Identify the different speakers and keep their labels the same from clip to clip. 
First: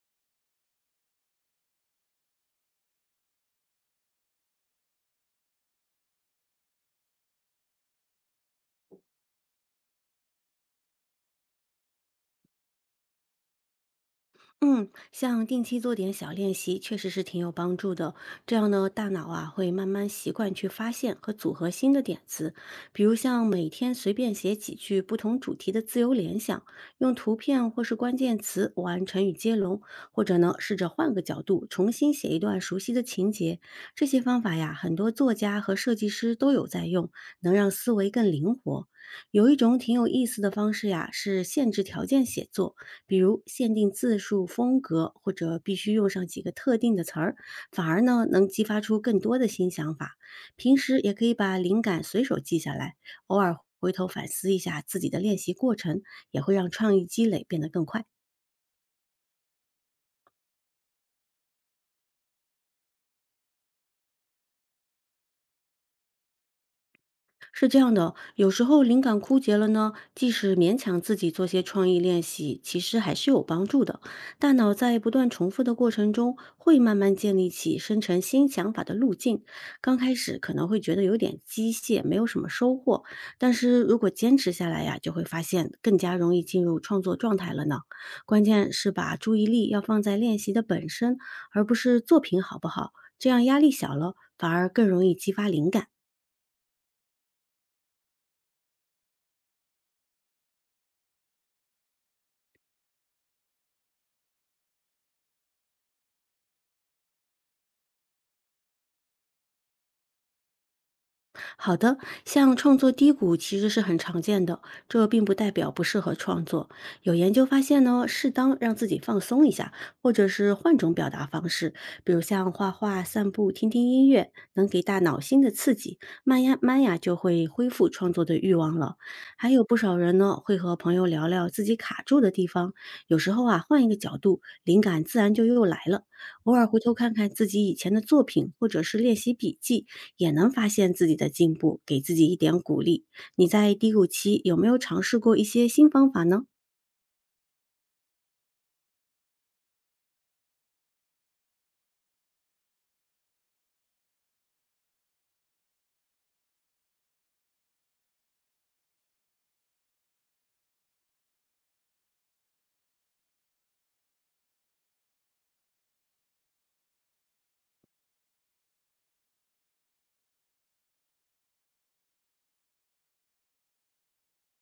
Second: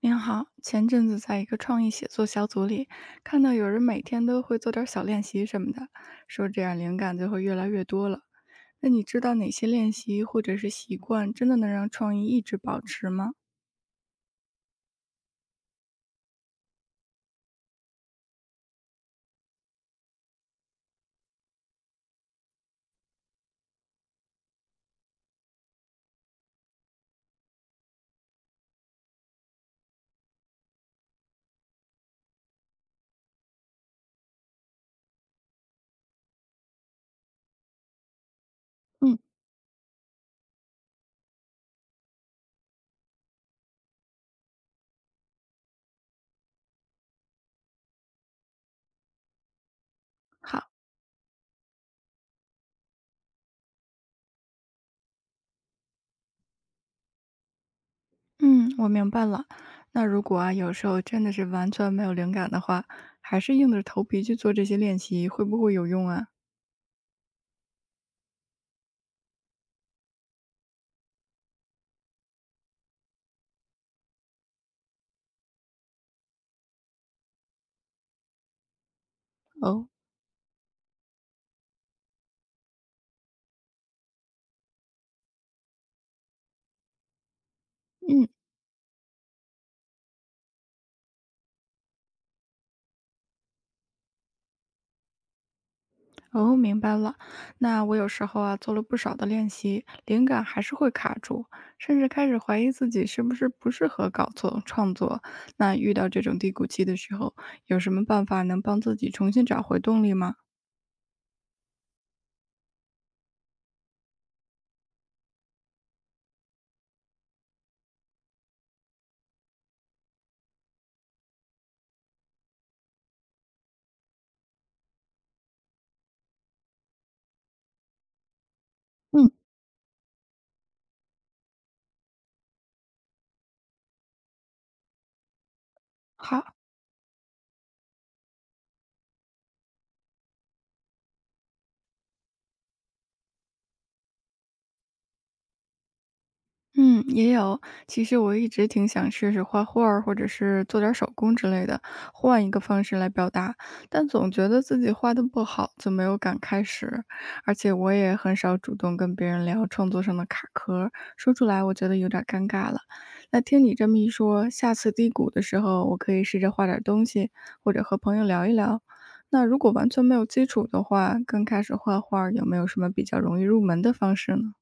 Speaker 1: 您好，前阵子在一个创意写作小组里，看到有人每天都会做点儿小练习什么的，说这样灵感就会越来越多了。那你知道哪些练习或者是习惯真的能让创意一直保持吗？
Speaker 2: 嗯，像定期做点小练习，确实是挺有帮助的。这样呢，大脑啊会慢慢习惯去发现和组合新的点子。比如像每天随便写几句不同主题的自由联想，用图片或是关键词玩成语接龙，或者呢试着换个角度重新写一段熟悉的情节。这些方法呀，很多作家和设计师都有在用，能让思维更灵活。
Speaker 1: 嗯，
Speaker 2: 有一种挺有意思的方式呀，是限制条件写作。比如限定字数、风格，或者必须用上几个特定的词儿，反而呢能激发出更多的新想法。
Speaker 1: 好，
Speaker 2: 平时也可以把灵感随手记下来，偶尔回头反思一下自己的练习过程，也会让创意积累变得更快。
Speaker 1: 嗯，我明白了。那如果啊，有时候真的是完全没有灵感的话，还是硬着头皮去做这些练习，会不会有用啊？
Speaker 2: 是这样的，有时候灵感枯竭了呢，即使勉强自己做些创意练习，其实还是有帮助的。大脑在不断重复的过程中，会慢慢建立起生成新想法的路径。
Speaker 1: 哦，
Speaker 2: 刚开始可能会觉得有点机械，没有什么收获，但是如果坚持下来呀，就会发现更加容易进入创作状态了呢。
Speaker 1: 嗯。
Speaker 2: 关键是把注意力要放在练习的本身，而不是作品好不好，这样压力小了，反而更容易激发灵感。
Speaker 1: 哦，明白了。那我有时候啊，做了不少的练习，灵感还是会卡住，甚至开始怀疑自己是不是不适合搞错创作。那遇到这种低谷期的时候，有什么办法能帮自己重新找回动力吗？
Speaker 2: 好的，像创作低谷其实是很常见的，这并不代表不适合创作。有研究发现呢，适当让自己放松一下，或者是换种表达方式，比如像画画、散步、听听音乐，能给大脑新的刺激，慢呀慢呀就会恢复创作的欲望了。
Speaker 1: 嗯，
Speaker 2: 还有不少人呢，会和朋友聊聊自己卡住的地方，有时候啊，换一个角度，灵感自然就又来了。偶
Speaker 1: 好。
Speaker 2: 尔回头看看自己以前的作品，或者是练习笔记，也能发现自己的进步，给自己一点鼓励。你在低谷期有没有尝试过一些新方法呢？
Speaker 1: 嗯，也有。其实我一直挺想试试画画儿，或者是做点儿手工之类的，换一个方式来表达。但总觉得自己画的不好，就没有敢开始。而且我也很少主动跟别人聊创作上的卡壳，说出来我觉得有点儿尴尬了。那听你这么一说，下次低谷的时候，我可以试着画点儿东西，或者和朋友聊一聊。那如果完全没有基础的话，刚开始画画儿有没有什么比较容易入门的方式呢？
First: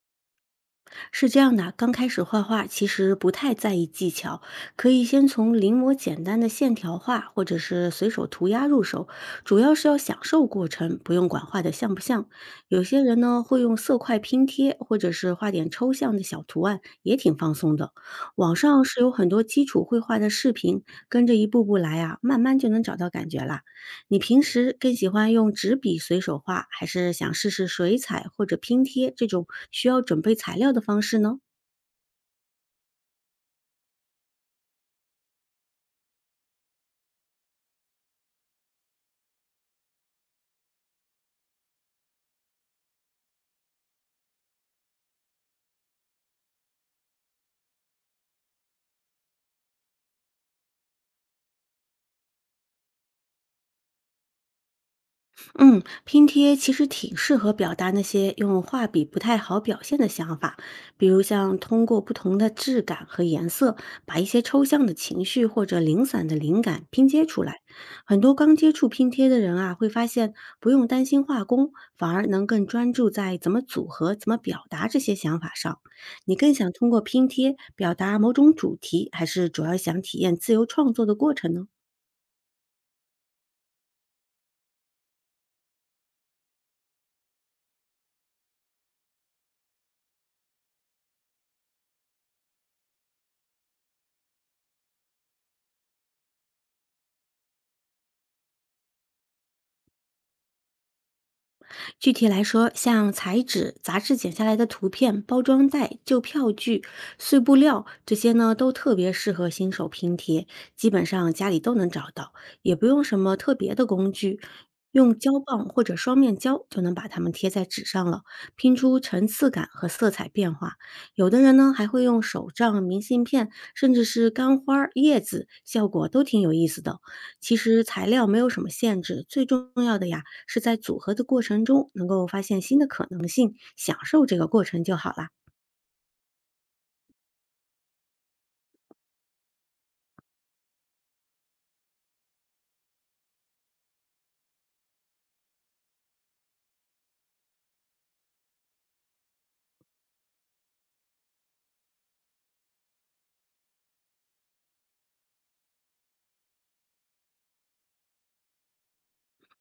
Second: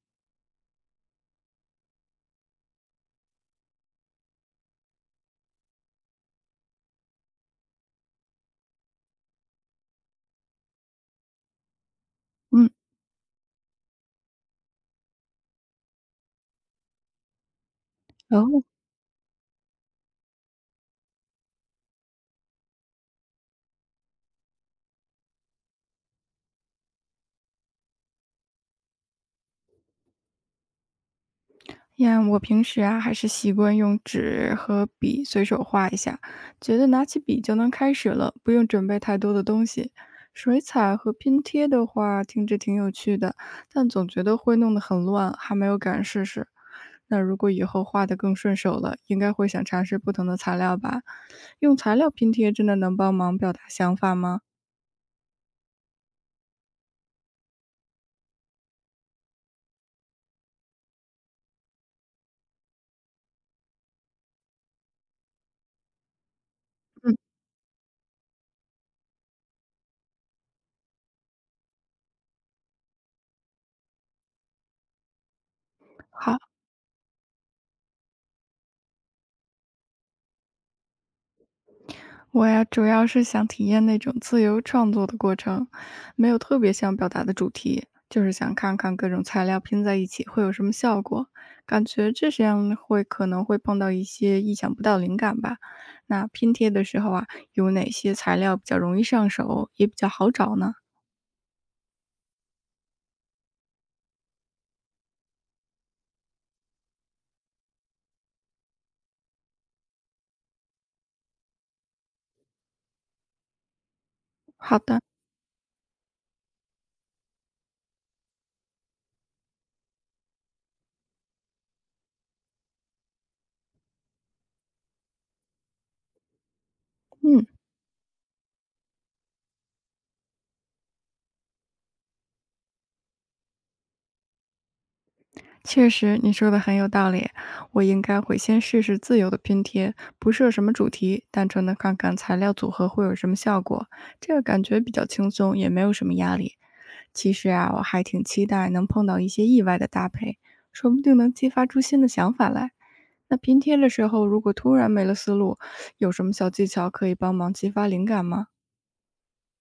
Speaker 2: 是这样的，刚开始画画其实不太在意技巧，可以先从临摹简单的线条画或者是随手涂鸦入手，主要是要享受过程，不用管画的像不像。
Speaker 1: 嗯，
Speaker 2: 有些人呢会用色块拼贴，或者是画点抽象的小图案，也挺放松的。
Speaker 1: 哦，
Speaker 2: 网上是有很多基础绘画的视频，跟着一步步来啊，慢慢就能找到感觉啦。你平时更喜欢用纸笔随手画，还是想试试水彩或者拼贴这种需要准备材料的方式呢？
Speaker 1: 呀，我平时啊还是习惯用纸和笔随手画一下，觉得拿起笔就能开始了，不用准备太多的东西。水彩和拼贴的话，听着挺有趣的，但总觉得会弄得很乱，还没有敢试试。那如果以后画得更顺手了，应该会想尝试不同的材料吧？用材料拼贴真的能帮忙表达想法吗？
Speaker 2: 嗯，拼贴其实挺适合表达那些用画笔不太好表现的想法，比如像通过不同的质感和颜色，把一些抽象的情绪或者零散的灵感拼
Speaker 1: 嗯，
Speaker 2: 接出来。很多刚接触拼贴的人啊，会发现不用担心画工，反而能更专注在怎么组合、怎么表达这些想法上。你
Speaker 1: 好。
Speaker 2: 更想通过拼贴表达某种主题，还是主要想体验自由创作的过程呢？
Speaker 1: 我呀，主要是想体验那种自由创作的过程，没有特别想表达的主题，就是想看看各种材料拼在一起会有什么效果。感觉这样会可能会碰到一些意想不到灵感吧。那拼贴的时候啊，有哪些材料比较容易上手，也比较好找呢？
Speaker 2: 具体来说，像彩纸、杂志剪下来的图片、包装袋、旧票据、碎布料这些呢，都特别适合新手拼贴，基本上家里都能找到，也不用什么特别的工具，
Speaker 1: 好的，
Speaker 2: 用胶棒或者双面胶就能把它们贴在纸上了，拼出层次感和色彩变化。有的人呢，还会用手账、明信片，甚至是干花儿叶子，效果都挺有意思的。
Speaker 1: 嗯。
Speaker 2: 其实材料没有什么限制，最重要的呀是在组合的过程中能够发现新的可能性，享受这个过程就好啦。
Speaker 1: 确实，你说的很有道理。我应该会先试试自由的拼贴，不设什么主题，单纯的看看材料组合会有什么效果。这个感觉比较轻松，也没有什么压力。其实啊，我还挺期待能碰到一些意外的搭配，说不定能激发出新的想法来。那拼贴的时候，如果突然没了思路，有什么小技巧可以帮忙激发灵感吗？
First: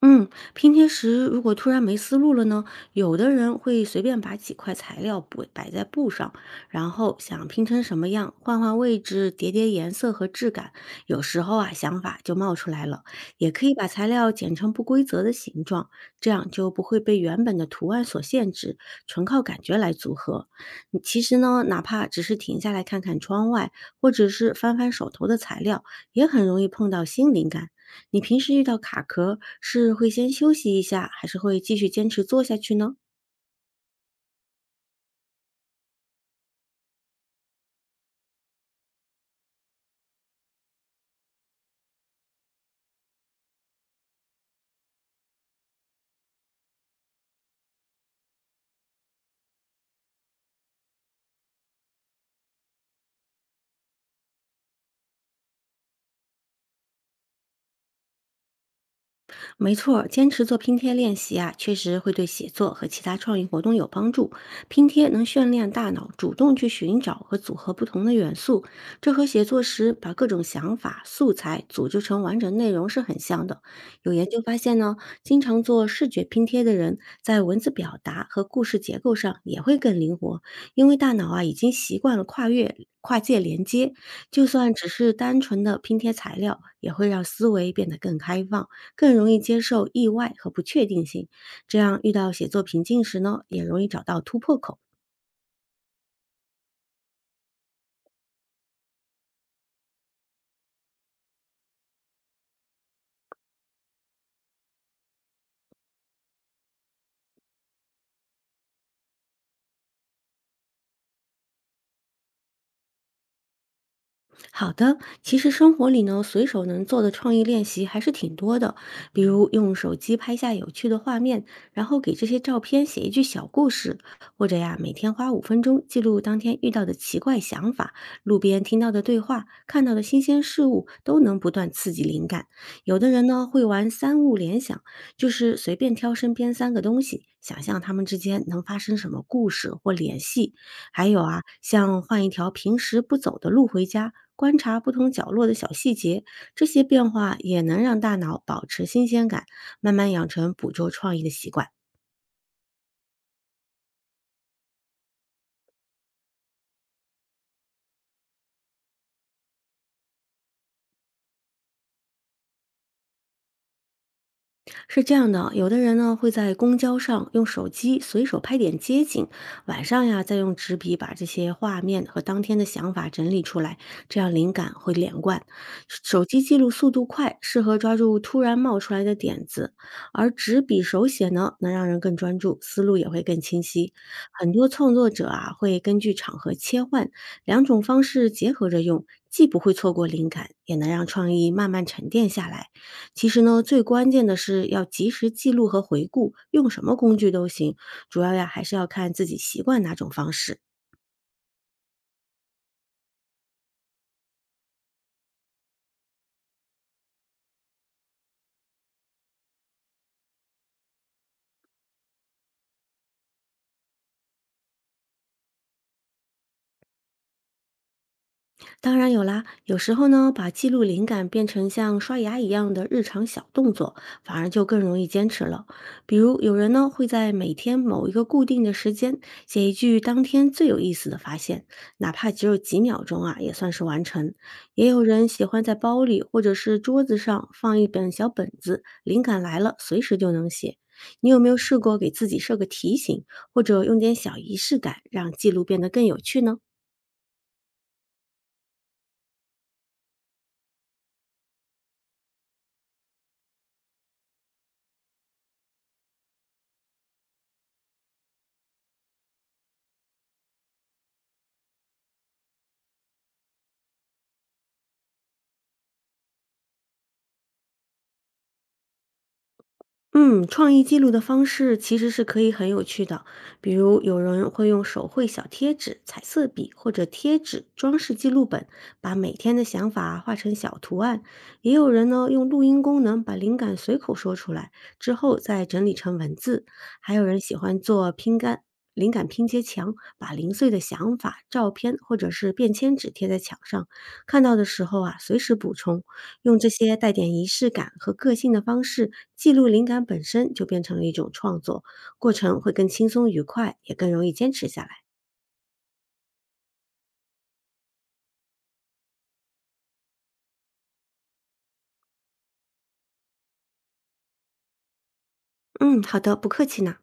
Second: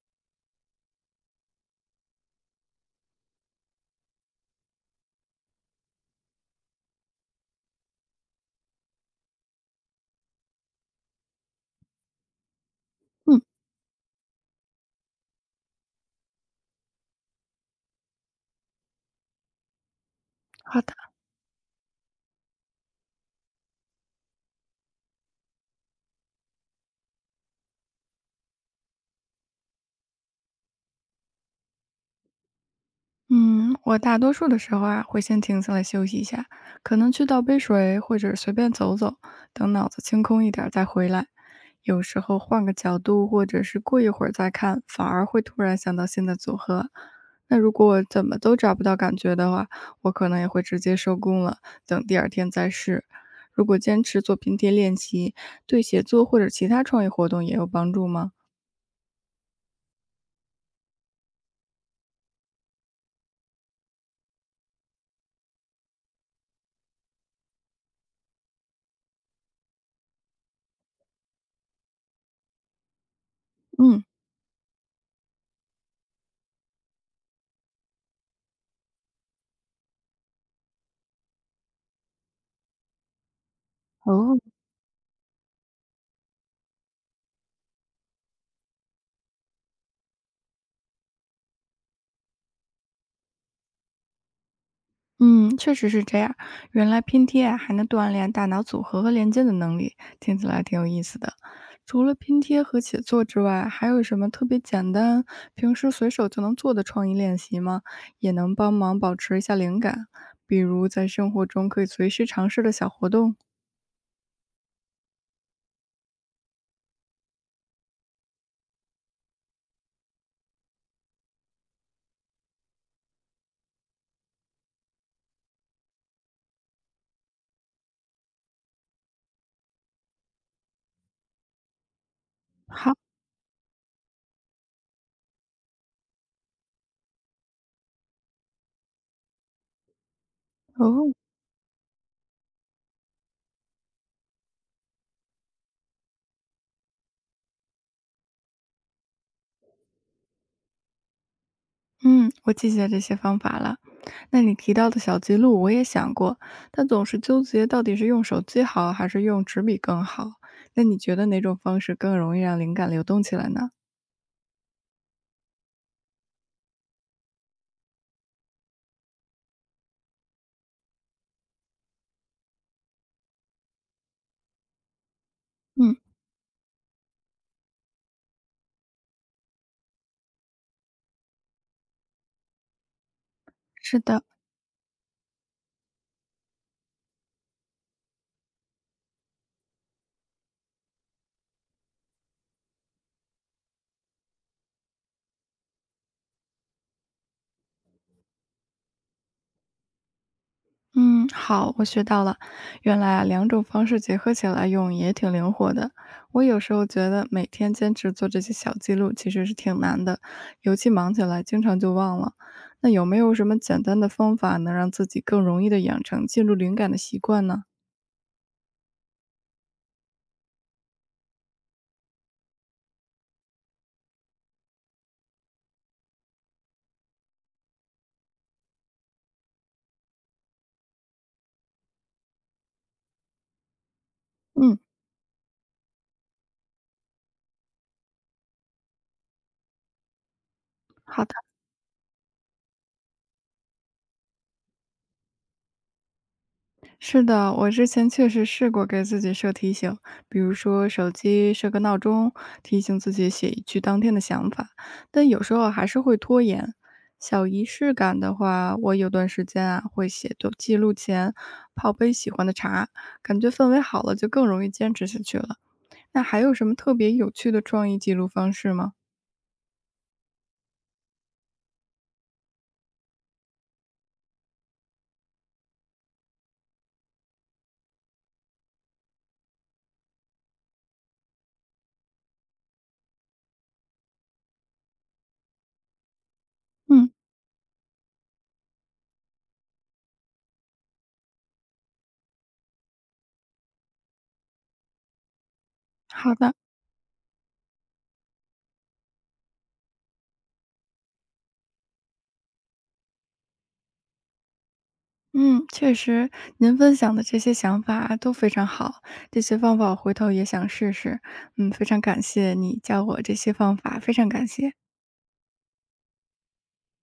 Speaker 2: 嗯，拼贴时如果突然没思路了呢，有的人会随便把几块材料布摆在布上，然后想拼成什么样，换换位置，叠叠颜色和质感，有时候啊想法就冒出来了。
Speaker 1: 嗯，
Speaker 2: 也可以把材料剪成不规则的形状，这样就不会被原本的图案所限制，纯靠感觉来组合。
Speaker 1: 好的。
Speaker 2: 你其实呢，哪怕只是停下来看看窗外，或者是翻翻手头的材料，也很容易碰到新灵感。你平时遇到卡壳，是会先休息一下，还是会继续坚持做下去呢？
Speaker 1: 嗯，我大多数的时候啊，会先停下来休息一下，可能去倒杯水，或者随便走走，等脑子清空一点儿再回来。有时候换个角度，或者是过一会儿再看，反而会突然想到新的组合。那如果怎么都找不到感觉的话，我可能也会直接收工了，等第二天再试。如果坚持做拼贴练习，对写作或者其他创意活动也有帮助吗？
Speaker 2: 没错儿坚持做拼贴练习啊，确实会对写作和其他创意活动有帮助。拼贴能训练大脑主动去寻找和组合不同的元素，这和写作时把各种想法、素材组织成完整内容是很像的。
Speaker 1: 嗯，
Speaker 2: 有研究发现呢，经常做视觉拼贴的人，在文字表达和故事结构上也会更灵活，因为大脑啊已经习惯了跨越。跨界连接，
Speaker 1: 哦，
Speaker 2: 就算只是单纯的拼贴材料，也会让思维变得更开放。更容易接受意外和不确定性，这样遇到写作瓶颈时呢，也容易找到突破口。
Speaker 1: 嗯，确实是这样。原来拼贴啊还能锻炼大脑组合和连接的能力，听起来挺有意思的。除了拼贴和写作之外，还有什么特别简单、平时随手就能做的创意练习吗？也能帮忙保持一下灵感，比如在生活中可以随时尝试的小活动。
Speaker 2: 好的，其实生活里呢，随手能做的创意练习还是挺多的，比如用手机拍下有趣的画面，然后给这些照片写一句小故事，或者呀，每天花5分钟记录当天遇到的奇怪想法、路边听到的对话、看到的新鲜事物，都能不断刺激灵感。
Speaker 1: 好
Speaker 2: 有的人呢，会玩3物联想，就是随便挑身边3个东西，想象它们之间能发生什么故事或联系，还
Speaker 1: 哦，
Speaker 2: 有啊，像换一条平时不走的路回家，观察不同角落的小细节，这些变化也能让大脑保持新鲜感，慢慢养成捕捉创意的习惯。
Speaker 1: 嗯，我记下这些方法了。那你提到的小记录，我也想过，但总是纠结到底是用手机好还是用纸笔更好。那你觉得哪种方式更容易让灵感流动起来呢？
Speaker 2: 是这样的，有的人呢会在公交上用手机随手拍点街景，晚上呀再用纸笔把这些画面和当天的想法整理出来，这样灵感会连贯。
Speaker 1: 嗯，
Speaker 2: 手机记录速度快，适合抓住突然冒出来的点子，而纸笔手写呢，能让人更专注，思路也会更清晰。
Speaker 1: 是的，
Speaker 2: 很多创作者啊会根据场合切换，两种方式结合着用，既不会错过灵感，也能让创意慢慢沉淀下来。其实呢，最关键的是要及时记录和回顾，用什么工具都行，主要呀还是要看自己习惯哪种方式。
Speaker 1: 嗯，好，我学到了。原来啊，两种方式结合起来用也挺灵活的。我有时候觉得每天坚持做这些小记录其实是挺难的，尤其忙起来，经常就忘了。那有没有什么简单的方法能让自己更容易的养成记录灵感的习惯呢？
Speaker 2: 当然有啦，有时候呢，把记录灵感变成像刷牙一样的日常小动作，反而就更容易坚持了。比如有人呢会在每天某一个固定的时间写一句当天最有意思的发现，哪怕只有几秒钟啊，也算是完成。
Speaker 1: 嗯，
Speaker 2: 也有人喜欢在包里或者是桌子上放一本小本子，灵感来了随时就能写。
Speaker 1: 好
Speaker 2: 你
Speaker 1: 的。
Speaker 2: 有没有试过给自己设个提醒，或者用点小仪式感，让记录变得更有趣呢？
Speaker 1: 是的，我之前确实试过给自己设提醒，比如说手机设个闹钟，提醒自己写一句当天的想法，但有时候还是会拖延。小仪式感的话，我有段时间啊会写的记录前泡杯喜欢的茶，感觉氛围好了就更容易坚持下去了。那还有什么特别有趣的创意记录方式吗？
Speaker 2: 嗯，创意记录的方式其实是可以很有趣的，比如有人会用手绘小贴纸、彩色笔或者贴纸装饰记录本，把每天的想法画成小图案；也有人呢用录音功能把灵感随口说出来，之后再整理成文字；
Speaker 1: 嗯，
Speaker 2: 还有人喜欢做拼干。灵感拼接墙，把零碎的想法、照片或者是便签纸贴在墙上，看到的时候啊，随时补充，
Speaker 1: 好的。
Speaker 2: 用这些带点仪式感和个性的方式记录灵感本身，就变成了一种创作，过程会更轻松愉快，也更容易坚持下来。
Speaker 1: 嗯，确实，您分享的这些想法啊都非常好，这些方法我回头也想试试。嗯，非常感谢你教我这些方法，非常感谢。
Speaker 2: 嗯，好的，不客气呢。